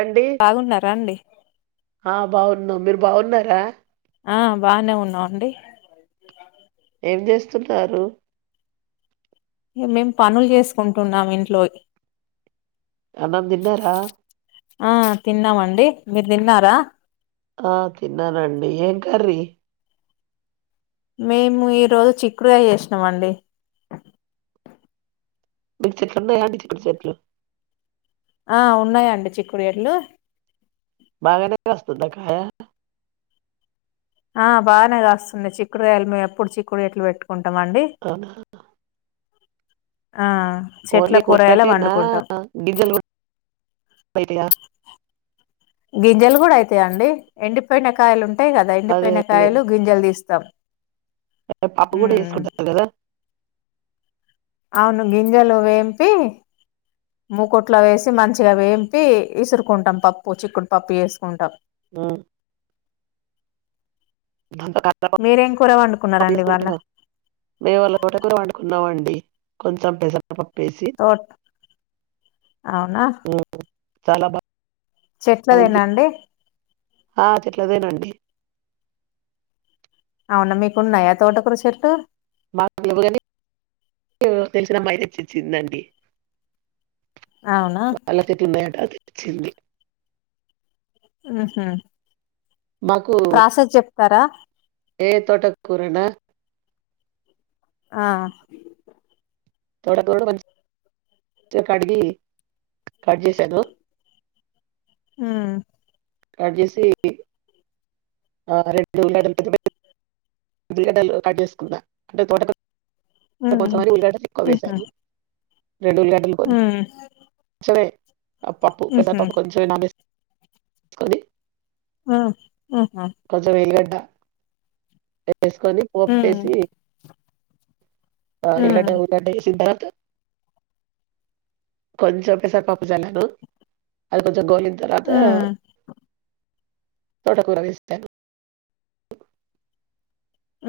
అండి. బాగున్నారా అండి ఆ బాగున్నాం మీరు బాగున్నారా ఆ బానే ఉన్నావండి ఏం చేస్తున్నారు ఇక మేం పనులు చేసుకుంటున్నాం ఇంట్లో అన్నం తిన్నారా ఆ తిన్నామండి మీరు తిన్నారా ఆ తిన్నానండి ఏం కర్రి మేము ఈ రోజు చిక్కుడు గాయ చేసినామండి మీకు చెట్లున్నాయండి చిక్కుడుచెట్లు ఆ ఉన్నాయండి చిక్కుడుయడ్లు బగానే కాస్తుంద కాయ ఆ బానే కాస్తుంది చిక్కుడుయలు మేము ఎప్పుడు చిక్కుడు ఎట్లు పెట్టుకు కుంటామండి అవునా? కూరగాయలా కుట్టకనా వండుకుంటాం గింజలు గింజలు కూడా అయితాయిండి ఎండిపోయిన కాయలు ఉంటాయి కదా అదే ఎండిపోయిన అదే. కాయలు గింజలు తీస్త తమ్ [inaudible] పప్పు కూడా వే సుకుంటారు కదా అవును గింజలు వేంపి మూకుట్లా వేసి మంచిగా వేంపి ఇసురుకుంటాం పప్పు చిక్కుడు పప్పు వేసుకుంటాం ఉమ్ మీరేం కూర వండుకున్నారండి ఇవాళ [unintelligible] మేము వాళ్ళ తోటకూర వండుకున్నామండి కొంచెం పెసర పప్పేసి తో అవునా చాల బా చెట్లదేనా అండి ఆ చెట్లదేనండి అవునా మీకున్నాయా తోటకూర చెట్టు మాకురగాయలు తెలిసిన అమ్మాయి తె చ్చిచ్చిందండి అవునా వాాలకికి మేడ తెచింది ఉహూ మాకు ఏ తోట కూరనా ఆ తోట కూర త కొ కడిగి కట్ చేసాను హ్మ్మ్ కట్ చేసి ఆ రెండు ల పె [unintelligible] అంటే తోట ఉమ్ ఉల్ ఎక్కువ ఉహు వేసాదు [inaudible] రెడూల్ గాడి కొ ఉమ్ సే పపూ ప్రజా ఉహు ప స నాస్త కొని హ్మ్మ్ కొంత ఉల్లిగడ్డ వేసుకొని పోప్ ఉమ్ వేసి ఉమ్ ఇలాంటి [inaudible] కొంచెం పెసరా పప్పు జల్లను ఆది కొం ద గోలినా తర్వాత ఉమ్ తోటకుర వేస్తను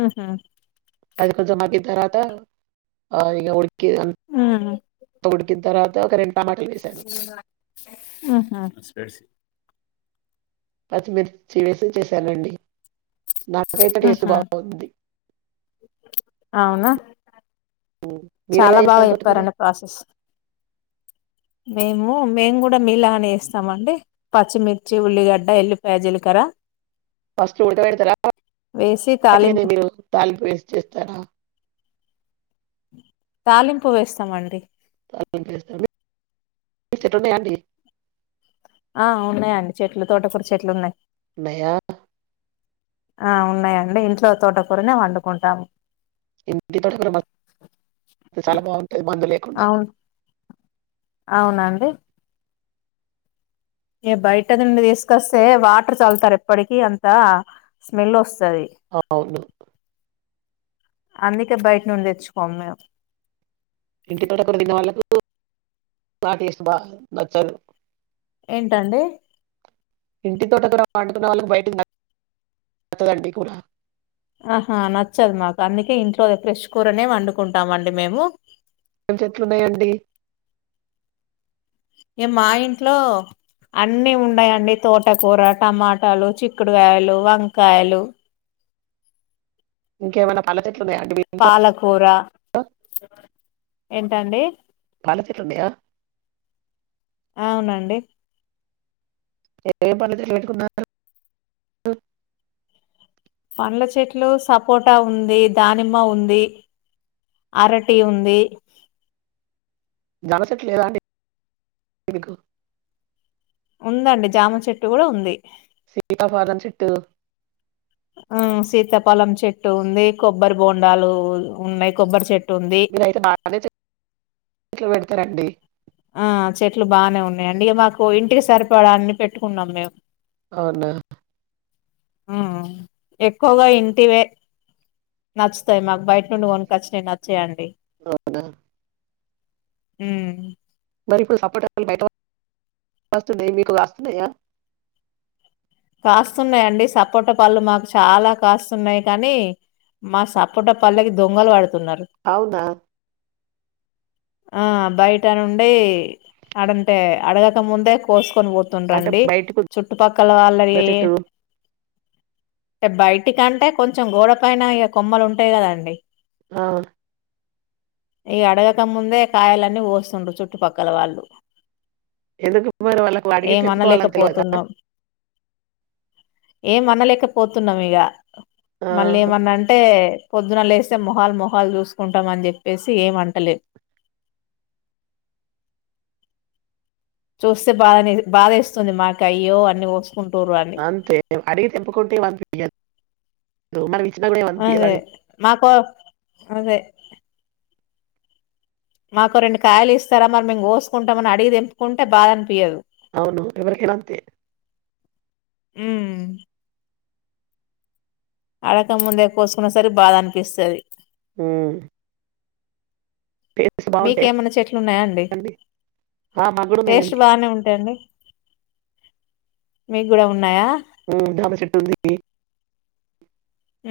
ఉహు అది కొంచం మగ్గిన తర్వాత ఆయిల్ ఉడుకిన్ ఉమ్ ఉడికిన తర్వాత ఒక టమాటాలు వేశాను. ఉహు పత్తిమిర్చి వేసి చేశానండి నాకైతే టేస్ట్ ఉహు బాగుంది అవునా ఉమ్. మీరు ఎలా చాలా బాగా చేస్తారు తోటకూర చెప్పారండి ప్రాసెస్ మేము మేము కూడా మీలా అనే ఏస్తామండి పచ్చిమిర్చి, ఉల్లిగడ్డ, ఎల్లిపాయ, జీలకర్ర రా ఫస్ట్ ఉడక పెడతారా వేసి వొట్టిగానే తాలింపు మీరు తాలింపు వేసి చేస్తారా తాలింపు వేస్తామండీ మీకు చెట్లు ఉన్నాయ అండి ఆ ఉన్నాయండి చెట్లు తోటకూర చెట్లు ఉన్నాయి ఉన్నాయా ఆ ఉన్నాయండి ఇంట్లో తోటకూరనే వండుకుంటాము ఇంటి మొక్కలు చాలా బాగుంటది మందు లేకుండా అవును అవునండి ఏ బయట నుండి తీసుకొస్తే వాటర్ చల్తారు ఎప్పటికి అంత స్మెల్ వస్త అ అవును అందుకే బయట నుండి తెచ్చుకోం మేము ఇంటి తోటకూర తిన్న వాళ్లకు ఆ టెస్ట్ బా నచ్చదు ఏంటండి ఇంటి తోట కూర వండుకునే వాళ్ళకి బయటది నచ్చాదండి కూర ఆహా నచ్చదు మాకు అందుకే ఇంట్లో ఫ్రైస్ కూర నే వండుకుంటామండి మేము ఏం చెట్లున్నాయండి ఏ మా ఇంట్లో అన్ని ఉన్నాయండి తోటకూర, టమాటాలు, చిక్కుడుకాయలు, వంకాయలు ఇంకేమన్న పండ్ల చెట్ల పాలకూర ఏంటండీ పాల చెట్లు ఉన్నాయా అవునండి ఎ [inaudible] పండ్ల చెట్లు సపోటా ఉంది దానిమ్మ ఉంది అరటి ఉంది దానిమ్మ చెట్టు లేదా అండి మీకు ఉందండి జామ చెట్టు కూడా ఉంది సీతా ఫలం చెట్టు ఆ సీతా ఫలం చెట్టు ఉంది కొబ్బరి బోండాలు ఉన్నాయి కొబ్బరి చెట్టు ఉంది మీరైతే బగానే చెట్లు పెడతారండి ఆ చెట్లు బానే ఉన్నాయి అండి ఇగ మాకు ఇంటికి సరిపడా అన్ని పెట్టుకున్నాం మేము అవునా ఆఆ ఎక్కువగా ఇంటివే నచ్చుతాయి మాకు బయట నుండి కొనుకొచ్చినవి నచ్చావండి అవునా ఉ మరి ఇప్పుడు సపోట బయట వస్తున్నాయి మీకు కాస్తున్నాయా కాస్తున్నాయండి సపోట పళ్ళు మాకు చాలా కాస్తున్నాయి కానీ మా సాపట పళ్లకి దొంగలు వడుతు అవునా ఆ బయట నుండి అడంటే అడగక ముందే కోసు కొని పోతుండ అంటే రండి బయటకు చుట్టుపక్కల వాళ్ళ ఉన్న ఏ చెట్టు బయట అటికంటే కొంచెం గోడ పైన కొమ్మలు ఉంటాయి కదండి ఆ ఈ అడగక ముందే కాయలన్నీ కోసుకుంటుంటారు చుట్టుపక్కల వాళ్ళు ఎందుకు మరి వాళ్ళకు అడిగి తేంపుకోవాలని తెలివాదా ఏమమనలేకపోతున్నాం ఇక ఆ మళ్ళీ ఏమన్నా అంటే పొద్దున లేస్తే మొహాల్ మొహాలు చూసుకుంటామని చెప్పేసి ఏమంటలే చూస్తే బాధ బాధ ఇస్తుంది మాకు అయ్యో అని కో కోసుకుంటుర్రు అంతే అడిగి తెప్పుకుంటే అదే మాకు అదే మాకు రెండు కాయలు ఇస్తారా మరి మేము కోసుకుంటామ అని అడిగి తెంపుకుంటే బాధ అనిపయదు అవును ఎవరికైనా అంతే ఊమ్ అడక్క ముందే కోసుకున్న సరే బాధ అనిపిస్తది హుమ్ మీకేమన్నా చెట్లు ఉన్నాయాండి ఆ మాకు కూడా టేస్ట్ ఉన్నాయండి బానే ఉంటయండి మీక్కూడా ఉన్నాయా జామ చెట్టు ఉంది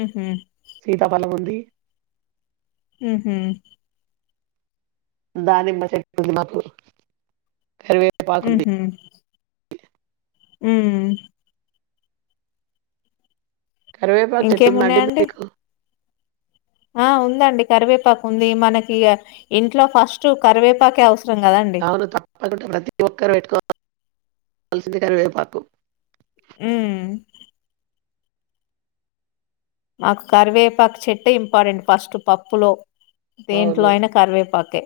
ఉహు సీతా పలం ఉంది ఊహు దానిమ్మ చెట్టుంది మాకు కరివేపాకు ఉంది ఊహు [inaudible] ఊ కరివేపాకు చెట్టుందాండి ఇంకేమున్నాయండి మీకు ఆ ఉందండి కరివేపాకు ఉంది మనకిగ ఇంట్లో ఫస్ట్ కరివేపాకే అవ అవును తప్పకుండా ప్రతి ఒక్కరు పెట్టుకోవాల్సింది కరివేపాకు ఊ మాకు కరివేపాకు చెట్టు ఇంపార్టెంట్ ఫస్ట్ పప్పులో దేంట్లో అవును అయిన కరివేపాకే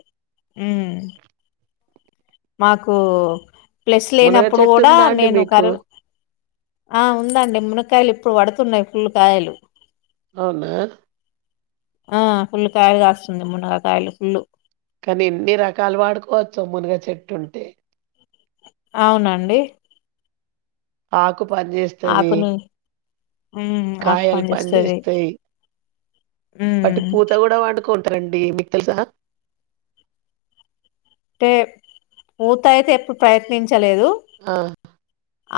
మాకు ప్లస్ మునగ లేనప్పుడు చెట్టు కూడా ఉందా అండి నేను మీకు కరివే ఆ ఉందండి మునక్కయలు ఇప్పుడు పడుతున్నాయి ఫుల్ కాయలు అవునా ఆ ఫుల్లు కాయలు కాస్తుంది మునగకాయలు ఫుల్లు కానీ ఎన్ని రకాలు వాడుకోవచ్చో మునగచెట్టు ఉంటే అవునండి ఆకు పనిచేస్తాంది ఆకుని ఉమ్ ఆకు కాయలు పని చేేస్తది పనిచేస్తాయి వాటి ఉమ్ పూత కూడా వండుకుంటరండి మీకు తెల్సా అంటే పూత అయితే ఎప్పుడు ప్రయత్నించలేదు ఆ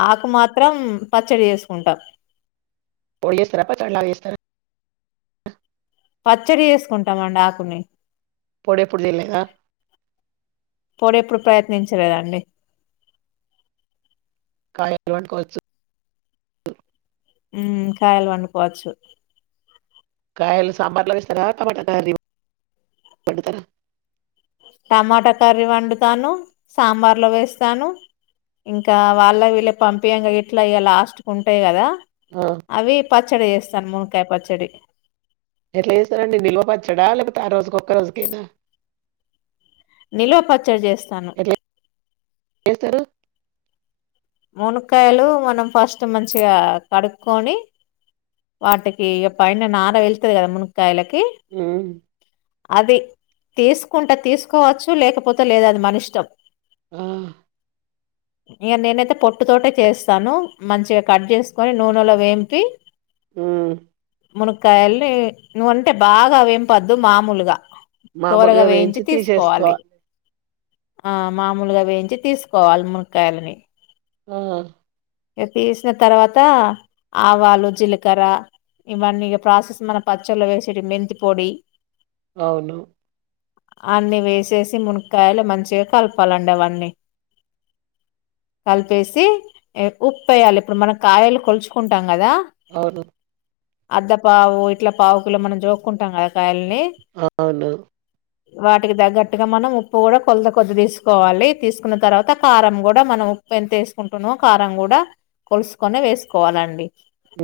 ఆకు మాత్రం పచ్చడి చేసుకుంటాం పొడి చేస్తరా పచ్చడి లాగా చేస్తారా పచ్చడి చేసుకుంటామండి ఆకుని పొడెప్పుడు చేయలేదా పొడి ఎప్పుడు ప్రయత్నించలేదండి ఎట్లా వండుకోవచ్చు ఉ ఊ కాయలు వండుకోవచ్చు కాయలు సాంబార్లో వేస్తారా టమాటా కర్రీ వండుతారా టమాటా కర్రీ వండుతాను సాంబార్ లో వేస్తాను ఇంకా వాళ్ళ వీళ్ళు పంపియంగ ఇట్లా ఇగ లాస్ట్ కుంటాయి కదా ఆ అవి పచ్చడి చేస్తాను మునక్కాయ పచ్చడి ఎట్లా చేస్తారండి నిల్వపచ్చడా లేకపోతే ఆ రోజుకు ఒక్క రోజుకేనా నిల్వ పచ్చడి చేస్తాను ఎట్ల చేస్తారు మునక్కాయలు మనం ఫస్ట్ మంచిగా కడుక్కోని వాటికి పైన నార వెళ్తది కదా మునక్కాయలకి హూమ్ అది తీసుకుంటా తీసుకోవచ్చు లేకపోతే లేదు అది మన ఇష్టం ఆ ఇక నేనైతే పొట్టు తోటే చేస్తాను మంచిగా కట్ చేసుకొని నూనెలో వేంపి ఉమ్ మునక్కయల్ని నువ్వుంటే బాగా వేంపద్దు మామూలుగా దోరగా మామూలుగా వేయించి తీసుకోవాలి తీసేసుకోవాలి ఆ మామూలుగా వేయించి తీసుకోవాలి మున కాయలని ఆ ఇక తీసిన తర్వాత ఆవాలు జీలకర్ర ఇవన్నీ ప్రాసెస్ మన పచ్చళ్ళ వేసేటి మెంతి పొడి అవును అన్నిీ వేసేసి మునకాయలు మంచిగా కలపాలండి అవన్నీ కలిపేసి ఉప్పు వేయాలి ఇప్పుడు మనం కాయలు కొలుచుకుంటాం కదా అవును అద్ద పావు ఇట్లా పావుకు మనం జోక్కుంటాం కదా కాయలు అవును వాటికి తగ్గట్టుగా మనం ఉప్పు కూడా కొల కొద్ది తీసుకోవాలి తీసుకున్న తర్వాత కారం కూడా మనం ఉప్పు ఎంత వేసుకుంటున్నో కారం కూడా కొలుసుకుొనే వేసుకోవాలండి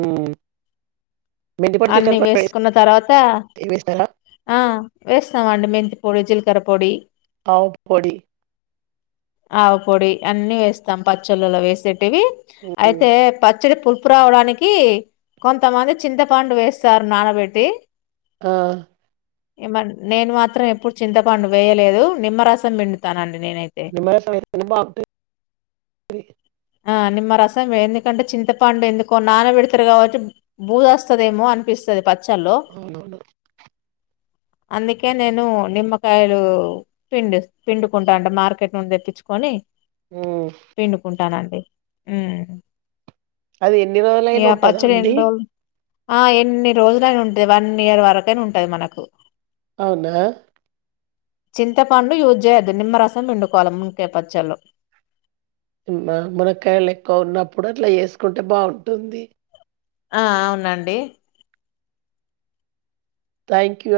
ఉమ్ అన్నిీ వేసుకున్న తర్వాత వేస్ వేస్తారా? ఆ వేస్తామఅండి మెంతి పొడి జీలకర్ర పొడి అవ్ పొడి ఆవ పొడి అన్నీ వేస్తాం పచ్చళ్ళలో వేసేటివి హ్మ్. అయితే పచ్చ పచ్చడి పులుపు రావడానికి కొంతమంది చింతపండు వేస్తారు నానబెట్టి ఆ ఏమన్ నేను మాత్రం ఎప్పుడు చింతపండు వేయలేదు నిమ్మరసం పిండుతానన్ నిమ్మరసం ఏసుకుంటే బాగుంటది ఆ నిమ్మ రసం వే ఎందుకంటే చింతపండు ఎందుకో నానబడతారు కాబట్టి భూజ్ వస్తదేమో అనిపిస్తది ప చ్చలో అవునవును. అందుకే నేను నిమ్మకాయలు పిండి పిండుకుంటా అంటే మార్కెట్ నుండి తెప్పించుకొని ఉమ్ ఉమ్ఇగ అది ఎన్ని రోజులైనా ఉంటదా పచ్చడి ఎన్ అండి? రోల్ ఆ ఎన్ని రోజులైనా ఉంటది వన్ ఇయర్ వరకైనా ఉంటది మనకు అవునా చింతపండు యూజ్ చేయద్దు నిమ్మరసం పిం డుకోవాల మున కాయ్ పచ్చల్లో అవున మునక్కయలు ఎక్కువ ఉన్నప్పుడు అట్లా చేసుకుంటే బాగుంటుంది ఆ అవునండి థ్యాంక్ యూ అన్